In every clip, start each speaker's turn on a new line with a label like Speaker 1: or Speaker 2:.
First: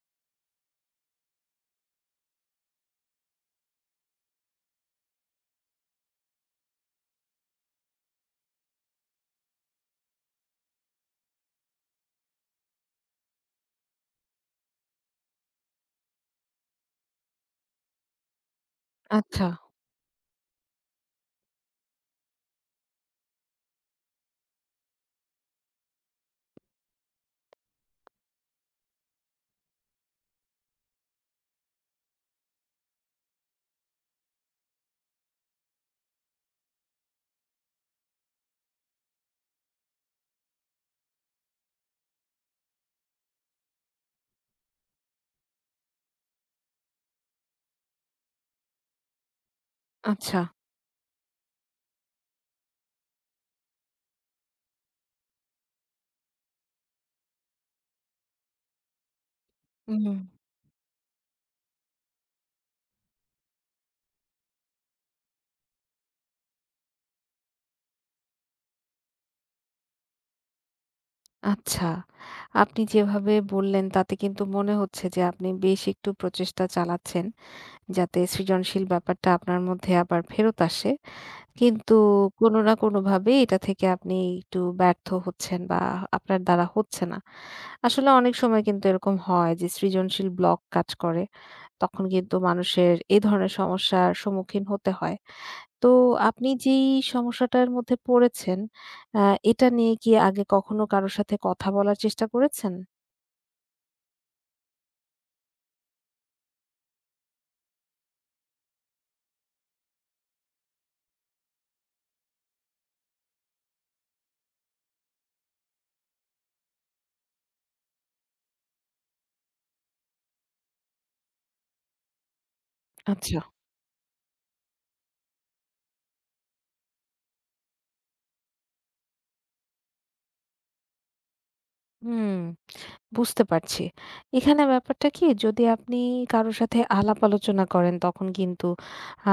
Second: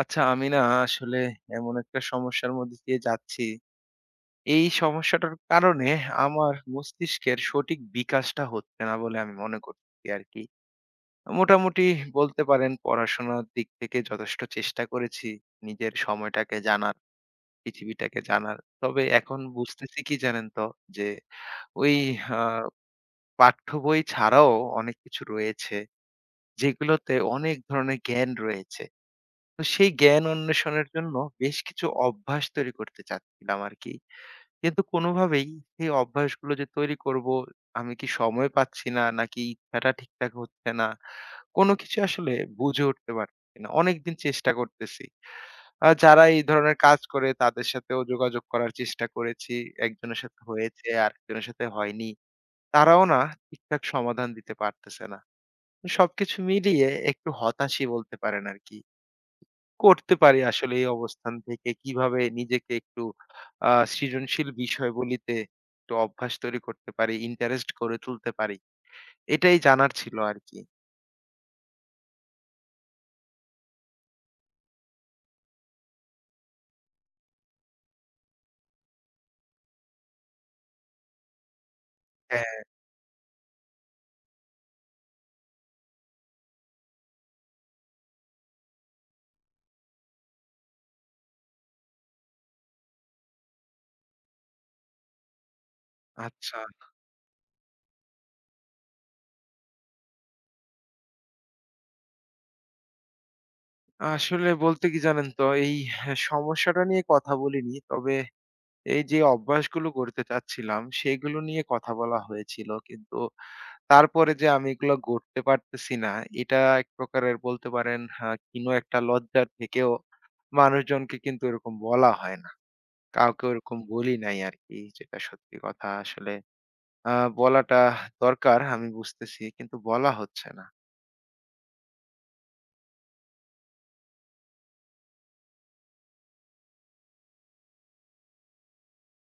Speaker 1: আচ্ছা, আমি না আসলে এমন একটা সমস্যার মধ্যে দিয়ে যাচ্ছি। এই সমস্যাটার কারণে আমার মস্তিষ্কের সঠিক বিকাশটা হচ্ছে না বলে আমি মনে করছি আরকি। মোটামুটি বলতে পারেন পড়াশোনার দিক থেকে যথেষ্ট চেষ্টা করেছি নিজের সময়টাকে জানার, পৃথিবীটাকে জানার। তবে এখন
Speaker 2: আচ্ছা,
Speaker 1: বুঝতেছি কি জানেন তো? যে ওই আ পাঠ্য বই ছাড়াও অনেক কিছু রয়েছে যেগুলোতে অনেক ধরনের জ্ঞান রয়েছে। তো সেই জ্ঞান অন্বেষণের জন্য বেশ কিছু অভ্যাস তৈরি করতে চাচ্ছিলাম আরকি। কিন্তু কোনোভাবেই সেই অভ্যাসগুলো যে তৈরি করবো, আমি কি সময় পাচ্ছি না, নাকি ইচ্ছাটা ঠিকঠাক হচ্ছে না, কোনো কিছু আসলে বুঝে উঠতে পারতেছি না। অনেকদিন চেষ্টা করতেছি। যারা এই ধরনের কাজ করে তাদের সাথেও যোগাযোগ করার চেষ্টা করেছি। একজনের
Speaker 2: আচ্ছা।
Speaker 1: সাথে হয়েছে, আরেকজনের সাথে হয়নি। তারাও না ঠিকঠাক সমাধান দিতে পারতেছে না। সবকিছু মিলিয়ে একটু হতাশই বলতে পারেন আরকি। করতে
Speaker 2: হুম,
Speaker 1: পারি আসলে এই অবস্থান থেকে? কিভাবে নিজেকে একটু সৃজনশীল বিষয়গুলিতে একটু অভ্যাস তৈরি করতে পারি, ইন্টারেস্ট গড়ে তুলতে পারি? এটাই জানার ছিল আরকি।
Speaker 2: আচ্ছা। আপনি যেভাবে বললেন তাতে কিন্তু মনে হচ্ছে যে আপনি বেশ একটু প্রচেষ্টা চালাচ্ছেন যাতে সৃজনশীল ব্যাপারটা আপনার মধ্যে আবার ফেরত আসে। কিন্তু
Speaker 1: হ্যাঁ।
Speaker 2: কোনো না কোনোভাবে এটা থেকে আপনি একটু ব্যর্থ হচ্ছেন বা আপনার দ্বারা হচ্ছে না। আসলে অনেক সময় কিন্তু এরকম হয় যে সৃজনশীল ব্লক কাজ করে। তখন কিন্তু মানুষের এই ধরনের সমস্যার সম্মুখীন হতে হয়। তো আপনি
Speaker 1: আচ্ছা।
Speaker 2: যেই সমস্যাটার মধ্যে পড়েছেন, আ এটা নিয়ে কি আগে কখনো কারো সাথে কথা বলার চেষ্টা করেছেন?
Speaker 1: আসলে বলতে কি জানেন তো এই সমস্যাটা নিয়ে কথা বলিনি। তবে এই যে অভ্যাসগুলো গড়তে চাচ্ছিলাম সেগুলো নিয়ে কথা বলা হয়েছিল। কিন্তু তারপরে যে আমি এগুলো গড়তে পারতেছি না এটা এক প্রকারের বলতে পারেন হা কিনো একটা লজ্জার থেকেও মানুষজনকে কিন্তু এরকম বলা হয় না।
Speaker 2: আচ্ছা।
Speaker 1: কাউকে ওরকম বলি নাই আরকি, যেটা সত্যি কথা আসলে। বলাটা দরকার আমি বুঝতেছি, কিন্তু বলা হচ্ছে না।
Speaker 2: হুম। বুঝতে পারছি। এখানে ব্যাপারটা কি যদি আপনি কারো সাথে আলাপ আলোচনা করেন তখন কিন্তু আ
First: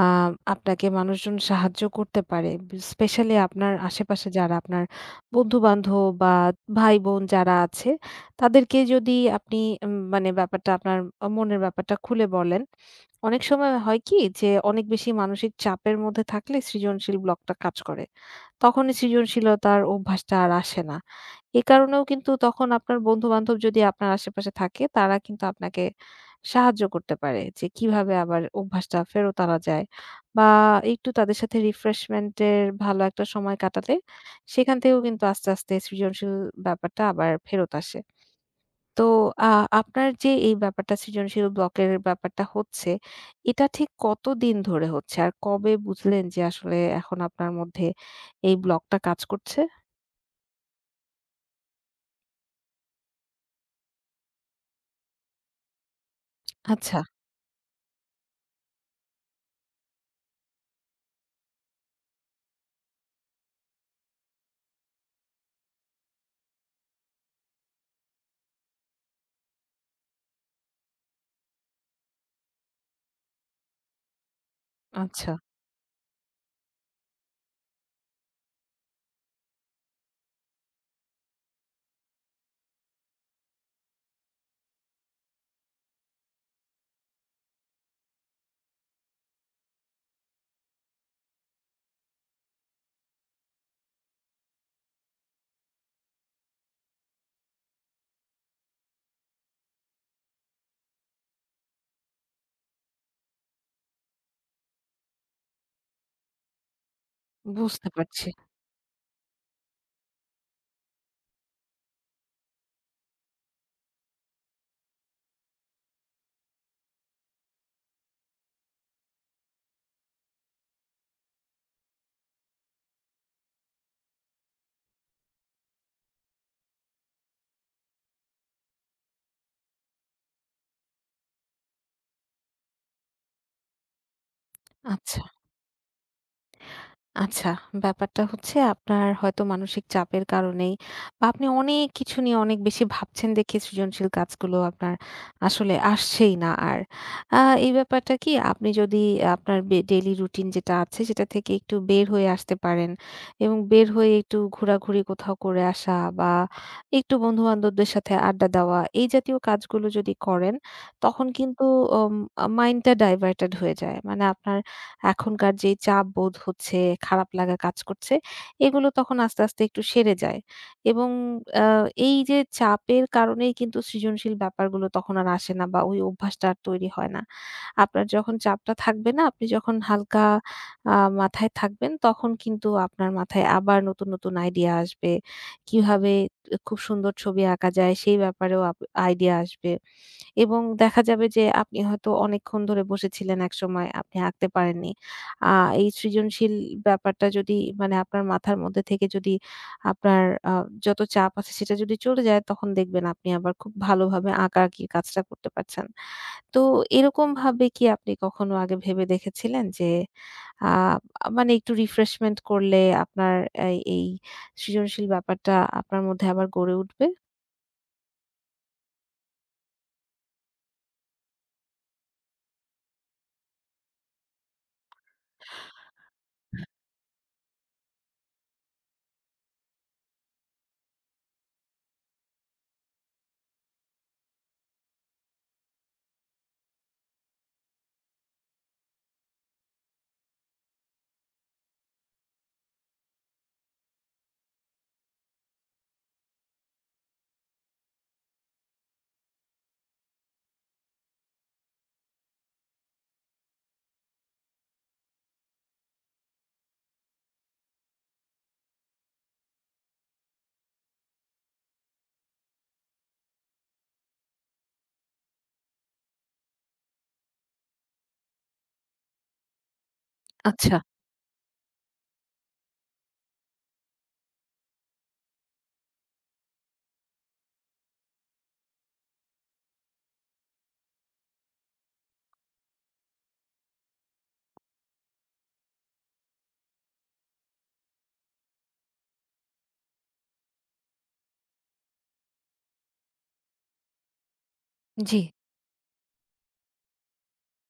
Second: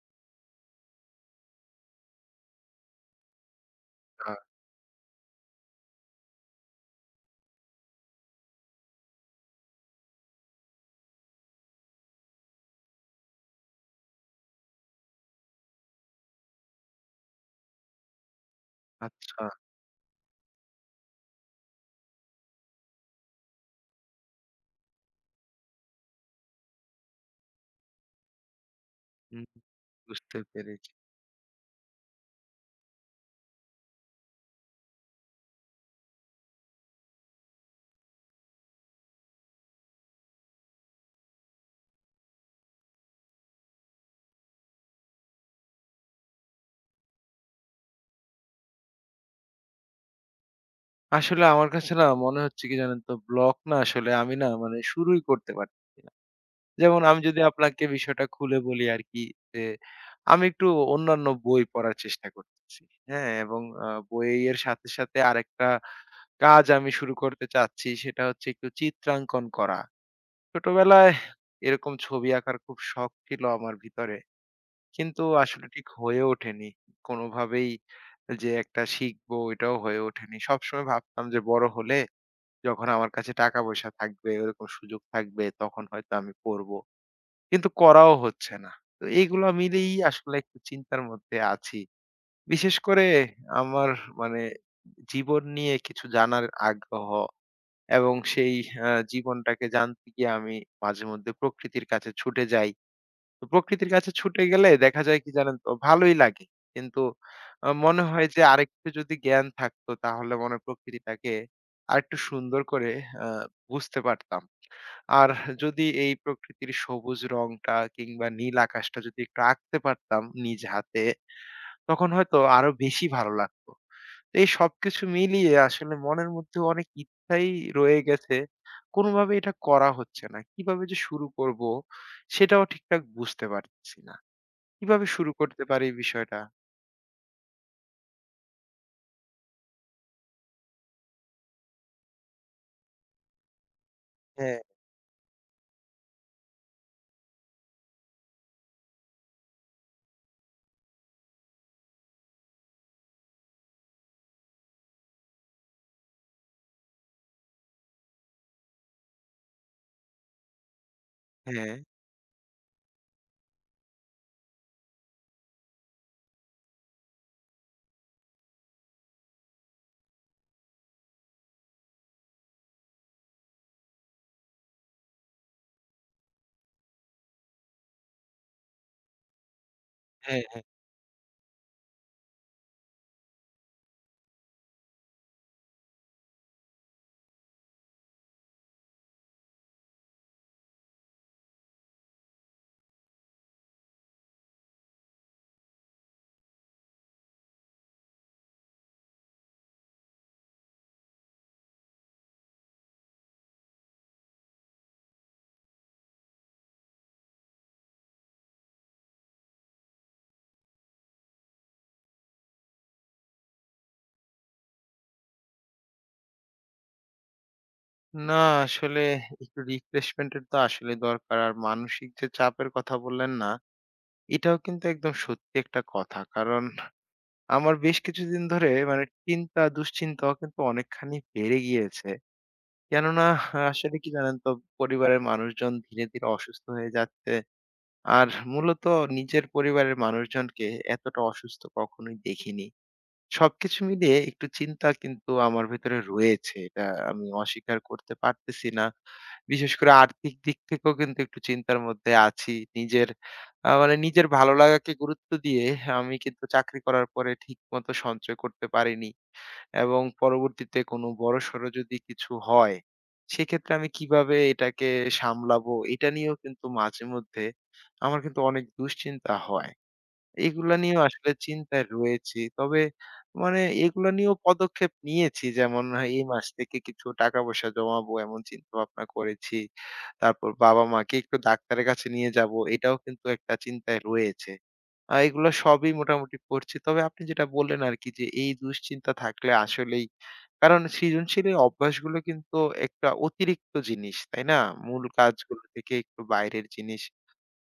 Speaker 2: আপনাকে মানুষজন সাহায্য করতে পারে। স্পেশালি আপনার আশেপাশে
Speaker 1: আ
Speaker 2: যারা আপনার বন্ধু-বান্ধব বা ভাই-বোন যারা আছে তাদেরকে যদি আপনি মানে ব্যাপারটা আপনার মনের ব্যাপারটা খুলে বলেন। অনেক সময় হয় কি যে অনেক বেশি মানসিক চাপের মধ্যে থাকলে সৃজনশীল ব্লকটা কাজ করে। তখনই
Speaker 1: আচ্ছা,
Speaker 2: সৃজনশীলতার অভ্যাসটা আর আসে না। এ কারণেও কিন্তু তখন আপনার বন্ধু-বান্ধব যদি আপনার আশেপাশে থাকে, তারা কিন্তু আপনাকে সাহায্য করতে পারে যে কিভাবে আবার অভ্যাসটা ফেরত
Speaker 1: হুম,
Speaker 2: আনা যায়
Speaker 1: বুঝতে
Speaker 2: বা
Speaker 1: পেরেছি।
Speaker 2: একটু তাদের সাথে রিফ্রেশমেন্ট এর ভালো একটা সময় কাটালে সেখান থেকেও কিন্তু আস্তে, আস্তে সৃজনশীল ব্যাপারটা আবার ফেরত আসে। তো আ আপনার যে এই ব্যাপারটা সৃজনশীল ব্লকের ব্যাপারটা হচ্ছে, এটা ঠিক কতদিন ধরে হচ্ছে? আর কবে বুঝলেন যে আসলে এখন আপনার মধ্যে এই ব্লকটা কাজ করছে?
Speaker 1: আসলে আমার কাছে না মনে হচ্ছে কি জানেন তো ব্লক না, আসলে আমি না মানে শুরুই করতে পারতেছি না।
Speaker 2: আচ্ছা,
Speaker 1: যেমন আমি যদি আপনাকে বিষয়টা খুলে বলি আরকি, যে আমি একটু অন্যান্য বই পড়ার চেষ্টা করতেছি। হ্যাঁ? এবং বইয়ের সাথে, সাথে আরেকটা কাজ আমি শুরু করতে চাচ্ছি সেটা হচ্ছে একটু চিত্রাঙ্কন করা। ছোটবেলায় এরকম ছবি আঁকার খুব শখ ছিল আমার ভিতরে। কিন্তু
Speaker 2: আচ্ছা
Speaker 1: আসলে ঠিক হয়ে ওঠেনি। কোনোভাবেই যে একটা শিখবো এটাও হয়ে ওঠেনি। সবসময় ভাবতাম যে বড় হলে যখন আমার কাছে টাকা পয়সা থাকবে, ওরকম সুযোগ থাকবে তখন হয়তো আমি করব। কিন্তু করাও হচ্ছে না। তো এইগুলা মিলেই আসলে একটু চিন্তার মধ্যে আছি। বিশেষ করে আমার মানে জীবন নিয়ে কিছু জানার আগ্রহ। এবং সেই আ জীবনটাকে জানতে গিয়ে আমি মাঝেমধ্যে প্রকৃতির কাছে ছুটে যাই। তো প্রকৃতির কাছে ছুটে গেলে দেখা যায় কি জানেন তো ভালোই লাগে। কিন্তু
Speaker 2: বুঝতে
Speaker 1: মনে হয়
Speaker 2: পারছি।
Speaker 1: যে আরেকটু যদি জ্ঞান থাকতো তাহলে মনে হয় প্রকৃতিটাকে আরেকটু সুন্দর করে আ বুঝতে পারতাম। আর যদি এই প্রকৃতির সবুজ রংটা কিংবা নীল আকাশটা যদি একটু আঁকতে পারতাম নিজ হাতে, তখন হয়তো আরো বেশি ভালো লাগতো। তো এই সবকিছু মিলিয়ে আসলে মনের মধ্যে অনেক ইচ্ছাই রয়ে গেছে। কোনোভাবে এটা করা হচ্ছে না। কিভাবে যে শুরু করব সেটাও ঠিকঠাক বুঝতে পারছি না। কিভাবে
Speaker 2: আচ্ছা।
Speaker 1: শুরু করতে পারি এই বিষয়টা?
Speaker 2: আচ্ছা, ব্যাপারটা হচ্ছে আপনার হয়তো মানসিক চাপের কারণেই বা আপনি অনেক কিছু নিয়ে অনেক বেশি ভাবছেন দেখে সৃজনশীল
Speaker 1: হ্যাঁ।
Speaker 2: কাজগুলো আপনার আসলে আসছেই না আর। আ এই ব্যাপারটা কি আপনি যদি আপনার ডেইলি রুটিন যেটা আছে সেটা থেকে একটু বের হয়ে আসতে পারেন এবং বের হয়ে একটু ঘোরাঘুরি কোথাও করে আসা বা একটু বন্ধু-বান্ধবদের সাথে আড্ডা দেওয়া, এই জাতীয় কাজগুলো যদি করেন তখন কিন্তু
Speaker 1: হ্যাঁ।
Speaker 2: ওম মাইন্ডটা ডাইভার্টেড হয়ে যায়। মানে আপনার এখনকার যেই চাপ বোধ হচ্ছে, খারাপ লাগা কাজ করছে, এগুলো তখন আস্তে, আস্তে একটু সেরে যায়। এবং আ এই যে চাপের কারণেই কিন্তু সৃজনশীল ব্যাপারগুলো তখন আর আসে না বা ওই অভ্যাসটা আর তৈরি হয় না। আপনার যখন চাপটা থাকবে না, আপনি যখন হালকা
Speaker 1: হ্যাঁ, হ্যাঁ।
Speaker 2: আ মাথায় থাকবেন, তখন কিন্তু আপনার মাথায় আবার নতুন, নতুন আইডিয়া আসবে। কিভাবে এ খুব সুন্দর ছবি আঁকা যায়, সেই ব্যাপারেও আইডিয়া আসবে। এবং দেখা যাবে যে আপনি হয়তো অনেকক্ষণ ধরে বসেছিলেন একসময়, আপনি আঁকতে পারেননি। আ এই সৃজনশীল ব্যাপারটা যদি মানে আপনার মাথার মধ্যে থেকে যদি আপনার আ যত চাপ আছে সেটা যদি চলে যায় তখন দেখবেন আপনি আবার খুব ভালোভাবে আঁকাআঁকির কাজটা করতে পারছেন। তো এরকমভাবে কি আপনি কখনো আগে ভেবে দেখেছিলেন যে আ মানে একটু রিফ্রেশমেন্ট করলে আপনার এই এই সৃজনশীল ব্যাপারটা আপনার মধ্যে আবার গড়ে উঠবে?
Speaker 1: না, আসলে একটু রিফ্রেশমেন্ট এর তো আসলে দরকার। আর মানসিক যে চাপের কথা বললেন না, এটাও কিন্তু একদম সত্যি একটা কথা। কারণ আমার বেশ কিছুদিন ধরে মানে চিন্তা, দুশ্চিন্তাও কিন্তু অনেকখানি বেড়ে গিয়েছে। কেননা আসলে কি জানেন তো পরিবারের মানুষজন ধীরে, ধীরে অসুস্থ হয়ে যাচ্ছে। আর মূলত নিজের পরিবারের মানুষজনকে এতটা অসুস্থ কখনোই দেখিনি। সবকিছু মিলিয়ে একটু চিন্তা কিন্তু আমার ভেতরে রয়েছে। এটা আমি অস্বীকার করতে পারতেছি না। বিশেষ করে আর্থিক দিক থেকেও কিন্তু একটু চিন্তার মধ্যে আছি। নিজের মানে নিজের ভালো লাগাকে গুরুত্ব দিয়ে আমি কিন্তু চাকরি করার পরে ঠিকমতো সঞ্চয় করতে পারিনি। এবং পরবর্তীতে কোনো বড়সড় যদি কিছু হয়, সেক্ষেত্রে আমি কিভাবে এটাকে সামলাবো? এটা নিয়েও কিন্তু মাঝে মধ্যে আমার কিন্তু অনেক দুশ্চিন্তা হয়। এগুলা
Speaker 2: আচ্ছা,
Speaker 1: নিয়েও আসলে চিন্তায় রয়েছি। তবে মানে এগুলা নিয়েও পদক্ষেপ নিয়েছি। যেমন হ্যাঁ, এই মাস থেকে কিছু টাকা-পয়সা জমাবো এমন চিন্তাভাবনা করেছি। তারপর বাবা-মাকে একটু ডাক্তারের কাছে নিয়ে যাবো। এটাও কিন্তু একটা চিন্তায় রয়েছে। এগুলো সবই মোটামুটি করছি। তবে আপনি যেটা বললেন আরকি যে এই দুশ্চিন্তা থাকলে আসলেই, কারণ সৃজনশীল এই অভ্যাসগুলো কিন্তু একটা অতিরিক্ত জিনিস, তাই না? মূল
Speaker 2: জি,
Speaker 1: কাজগুলো থেকে একটু বাইরের জিনিস।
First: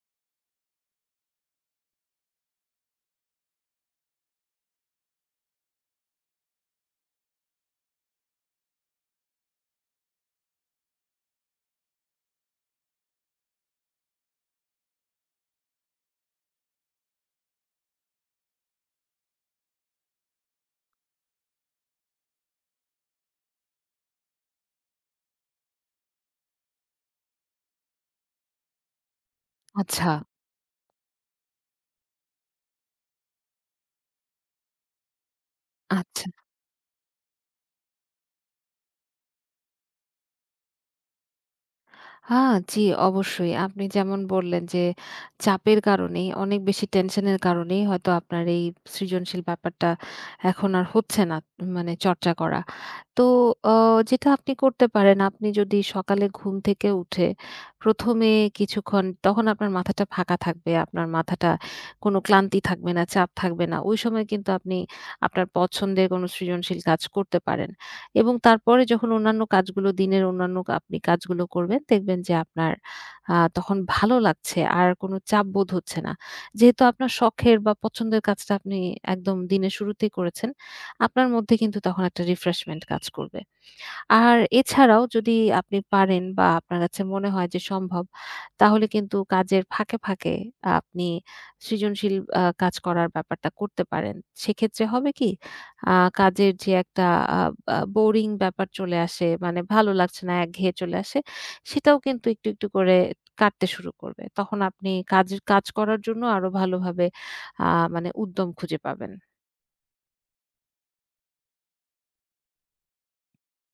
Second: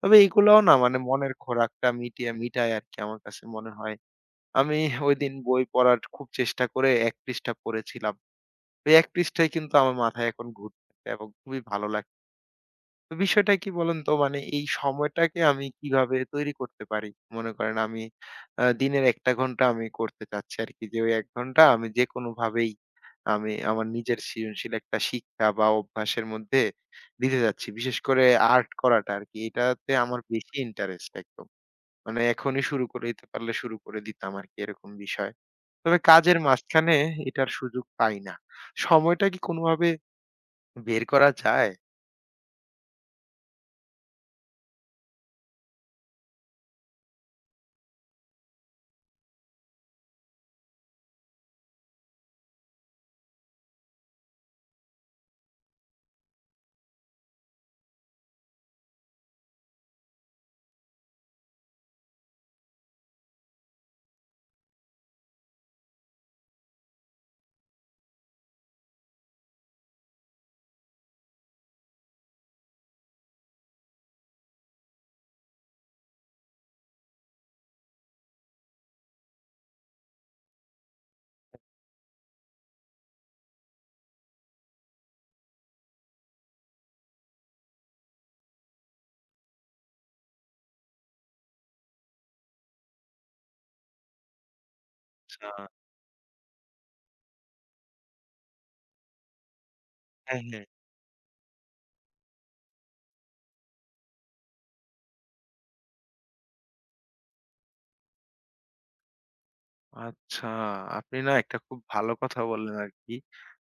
Speaker 1: তবে এগুলাও না মানে মনের খোরাকটা মিটিয়ে মিটায় আরকি আমার কাছে মনে হয়। আমি ওইদিন বই পড়ার খুব চেষ্টা করে ১ পৃষ্ঠা পড়েছিলাম। ওই ১ পৃষ্ঠাই কিন্তু আমার মাথায় এখন ঘুরতেছে এবং খুবই ভালো লাগ, তো বিষয়টা কি বলুন তো, মানে এই সময়টাকে আমি কিভাবে তৈরি করতে পারি? মনে করেন আমি দিনের ১ টা ঘন্টা আমি করতে চাচ্ছি আরকি, যে ওই ১ ঘন্টা আমি যেকোনোভাবেই আমি আমার নিজের সৃজনশীল একটা শিক্ষা বা অভ্যাসের মধ্যে দিতে চাচ্ছি। বিশেষ করে আর্ট করাটা আরকি। এটাতে
Speaker 2: আচ্ছা,
Speaker 1: আমার বেশি ইন্টারেস্ট একদম। মানে এখনই শুরু করে দিতে পারলে শুরু করে দিতাম আরকি এরকম বিষয়। তবে
Speaker 2: আচ্ছা।
Speaker 1: কাজের মাঝখানে এটার সুযোগ পাই না। সময়টা কি কোনোভাবে বের করা যায়?
Speaker 2: আ জি, অবশ্যই। আপনি যেমন বললেন যে, চাপের কারণেই, অনেক বেশি টেনশনের কারণেই হয়তো আপনার এই সৃজনশীল ব্যাপারটা এখন আর হচ্ছে না মানে চর্চা করা। তো অ যেটা আপনি করতে পারেন, আপনি যদি সকালে ঘুম থেকে উঠে ১ম এ কিছুক্ষণ তখন আপনার মাথাটা ফাঁকা থাকবে। আপনার মাথাটা কোনো ক্লান্তি থাকবে না, চাপ থাকবে না। ওই সময় কিন্তু আপনি আপনার পছন্দের কোনো সৃজনশীল কাজ করতে পারেন। এবং তারপরে যখন অন্যান্য কাজগুলো দিনের অন্যান্য আপনি কাজগুলো করবেন দেখবেন যে আপনার তখন ভালো লাগছে আর কোনো চাপ বোধ হচ্ছে না। যেহেতু আপনার শখের বা পছন্দের কাজটা আপনি একদম দিনের শুরুতেই করেছেন, আপনার মধ্যে কিন্তু তখন একটা রিফ্রেশমেন্ট কাজ করবে। আর এছাড়াও যদি আপনি পারেন বা আপনার কাছে মনে হয় যে সম্ভব, তাহলে কিন্তু কাজের ফাঁকে, ফাঁকে আপনি সৃজনশীল কাজ করার ব্যাপারটা করতে পারেন। সেক্ষেত্রে হবে কি?
Speaker 1: আচ্ছা।
Speaker 2: আ কাজের যে একটা আ আ বোরিং ব্যাপার চলে আসে, মানে ভালো লাগছে না,
Speaker 1: হ্যাঁ, হ্যাঁ।
Speaker 2: একঘেয়ে চলে আসে, সেটাও কিন্তু একটু, একটু করে কাটতে শুরু করবে। তখন আপনি কাজ কাজ করার জন্য আরো ভালোভাবে আ মানে উদ্যম খুঁজে পাবেন।
Speaker 1: আচ্ছা, আপনি না একটা খুব ভালো কথা বললেন আরকি।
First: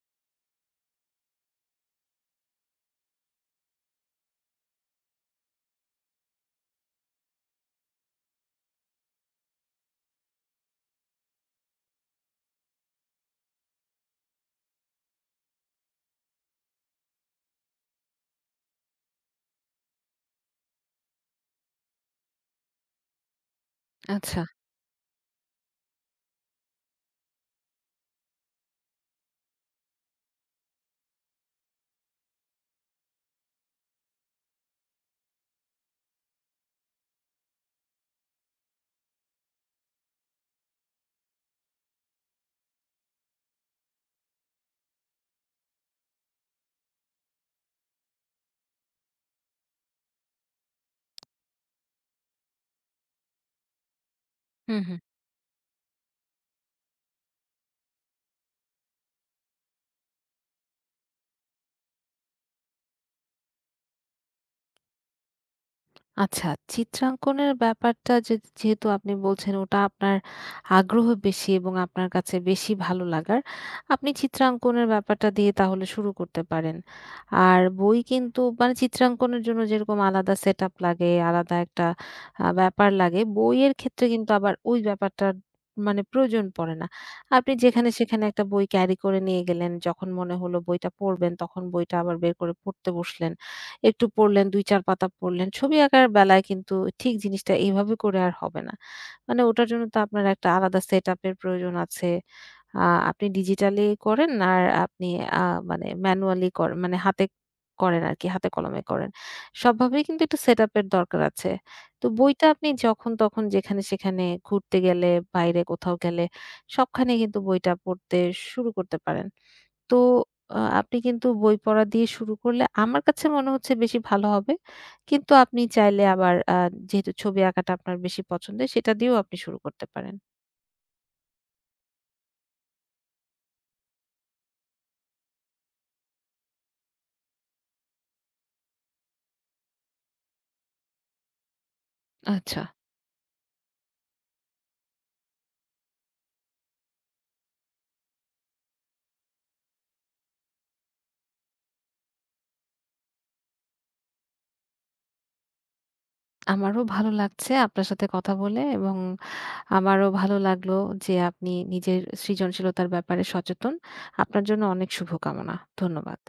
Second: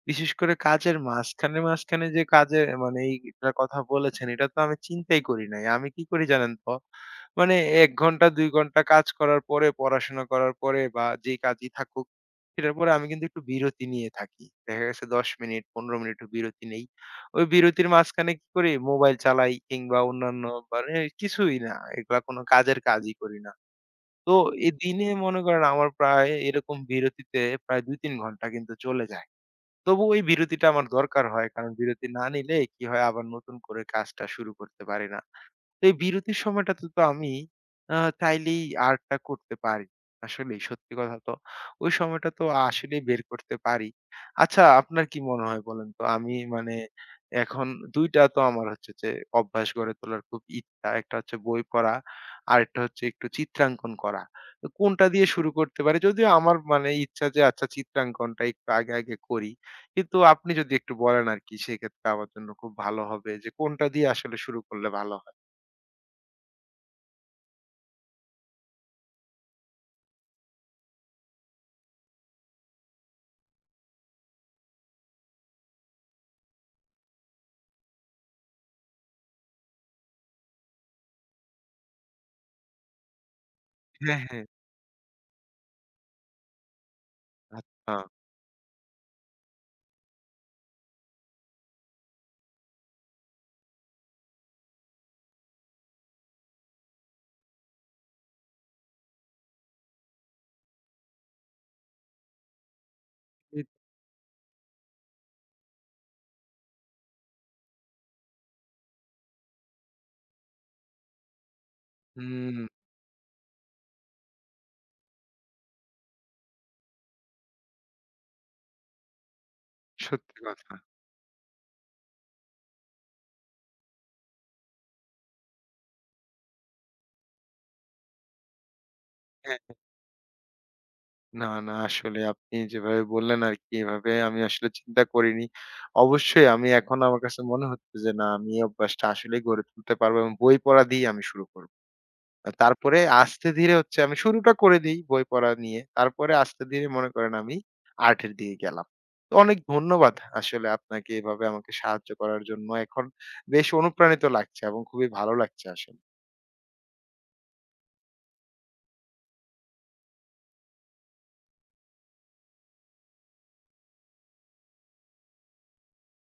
Speaker 1: বিশেষ করে কাজের মাঝখানে, মাঝখানে যে কাজে মানে এইটার কথা বলেছেন, এটা তো আমি চিন্তাই করি নাই। আমি কি করি জানেন তো? মানে ১ ঘন্টা ২ ঘন্টা কাজ করার পরে, পড়াশোনা করার পরে বা যেই কাজই থাকুক, সেটার পরে আমি কিন্তু একটু বিরতি নিয়ে থাকি। দেখা গেছে ১০ মিনিট, ১৫ মিনিট একটু বিরতি নেই। ওই বিরতির মাঝখানে কি করি? মোবাইল চালাই কিংবা অন্যান্য, মানে কিছুই না। এগুলা কোনো কাজের কাজই করি না। তো
Speaker 2: আচ্ছা।
Speaker 1: এই দিনে মনে করেন আমার প্রায় এরকম বিরতিতে প্রায় ২-৩ ঘন্টা কিন্তু চলে যায়। তবু ওই বিরতিটা আমার দরকার হয়। কারণ বিরতি না নিলে কি হয়, আবার নতুন করে কাজটা শুরু করতে পারি না। তো এই বিরতির সময়টাতে তো আমি চাইলেই আর্টটা করতে পারি। আসলেই সত্যি কথা তো। ওই সময়টা তো আসলেই বের করতে পারি। আচ্ছা, আপনার কি মনে হয় বলেন তো? আমি মানে এখন ২ টা তো আমার হচ্ছে যে অভ্যাস গড়ে তোলার খুব ইচ্ছা। একটা হচ্ছে বই পড়া, আরেকটা হচ্ছে একটু চিত্রাঙ্কন করা। তো
Speaker 2: হুম, হুম।
Speaker 1: কোনটা দিয়ে শুরু করতে পারি? যদিও আমার মানে ইচ্ছা যে আচ্ছা চিত্রাঙ্কনটা একটু আগে, আগে করি। কিন্তু আপনি যদি একটু বলেন আরকি, সেক্ষেত্রে আমার জন্য খুব ভালো হবে যে কোনটা দিয়ে আসলে শুরু করলে ভালো হয়?
Speaker 2: আচ্ছা, চিত্রাঙ্কনের ব্যাপারটা যে যেহেতু আপনি বলছেন ওটা আপনার আগ্রহ বেশি এবং আপনার কাছে বেশি ভালো লাগার, আপনি চিত্রাঙ্কনের ব্যাপারটা দিয়ে তাহলে শুরু করতে পারেন। আর বই কিন্তু মানে চিত্রাঙ্কনের জন্য যেরকম আলাদা সেটআপ লাগে, আলাদা একটা ব্যাপার লাগে, বইয়ের ক্ষেত্রে
Speaker 1: হ্যাঁ,
Speaker 2: কিন্তু
Speaker 1: হ্যাঁ।
Speaker 2: আবার ওই ব্যাপারটার মানে প্রয়োজন পড়ে না। আপনি যেখানে
Speaker 1: আচ্ছা।
Speaker 2: সেখানে একটা বই ক্যারি করে নিয়ে গেলেন, যখন মনে হলো বইটা পড়বেন তখন বইটা আবার বের করে পড়তে বসলেন। একটু পড়লেন ২-৪ পাতা পড়লেন। ছবি আঁকার বেলায় কিন্তু ঠিক জিনিসটা এইভাবে করে আর হবে না। মানে ওটার জন্য তো আপনার একটা আলাদা সেটআপ এর প্রয়োজন আছে। আ আপনি
Speaker 1: এ
Speaker 2: ডিজিটালি করেন আর আপনি আ মানে ম্যানুয়ালি করেন মানে হাতে করেন আরকি, হাতে কলমে করেন। সবভাবেই কিন্তু একটু সেটআপ এর দরকার আছে। তো বইটা
Speaker 1: হুম,
Speaker 2: আপনি যখন তখন যেখানে সেখানে ঘুরতে গেলে, বাইরে কোথাও গেলে সবখানে কিন্তু বইটা পড়তে শুরু করতে পারেন। তো
Speaker 1: সত্যি কথা।
Speaker 2: আপনি কিন্তু বই পড়া দিয়ে শুরু করলে আমার কাছে মনে হচ্ছে বেশি ভালো হবে। কিন্তু আপনি চাইলে আবার যেহেতু ছবি আঁকাটা আপনার বেশি পছন্দের সেটা দিয়েও আপনি শুরু
Speaker 1: হ্যাঁ, হ্যাঁ।
Speaker 2: করতে পারেন।
Speaker 1: না, না, আসলে আপনি যেভাবে বললেন আরকি এভাবে আমি আসলে চিন্তা করিনি। অবশ্যই আমি এখন আমার কাছে মনে হচ্ছে যে না, আমি এই অভ্যাসটা আসলেই গড়ে তুলতে পারবো এবং বই পড়া দিয়েই আমি শুরু করব।
Speaker 2: আচ্ছা।
Speaker 1: তারপরে আস্তে ধীরে হচ্ছে আমি শুরুটা করে দেই বই পড়া নিয়ে। তারপরে আস্তে ধীরে মনে করেন আমি আর্টের দিকে গেলাম। তো অনেক ধন্যবাদ আসলে আপনাকে এভাবে আমাকে সাহায্য করার জন্য। এখন বেশ অনুপ্রাণিত লাগছে এবং খুবই ভালো লাগছে আসলে।
Speaker 2: আমারও ভালো লাগছে আপনার সাথে কথা বলে এবং আমারও ভালো লাগলো যে আপনি নিজের সৃজনশীলতার ব্যাপারে সচেতন। আপনার জন্য অনেক শুভকামনা। ধন্যবাদ।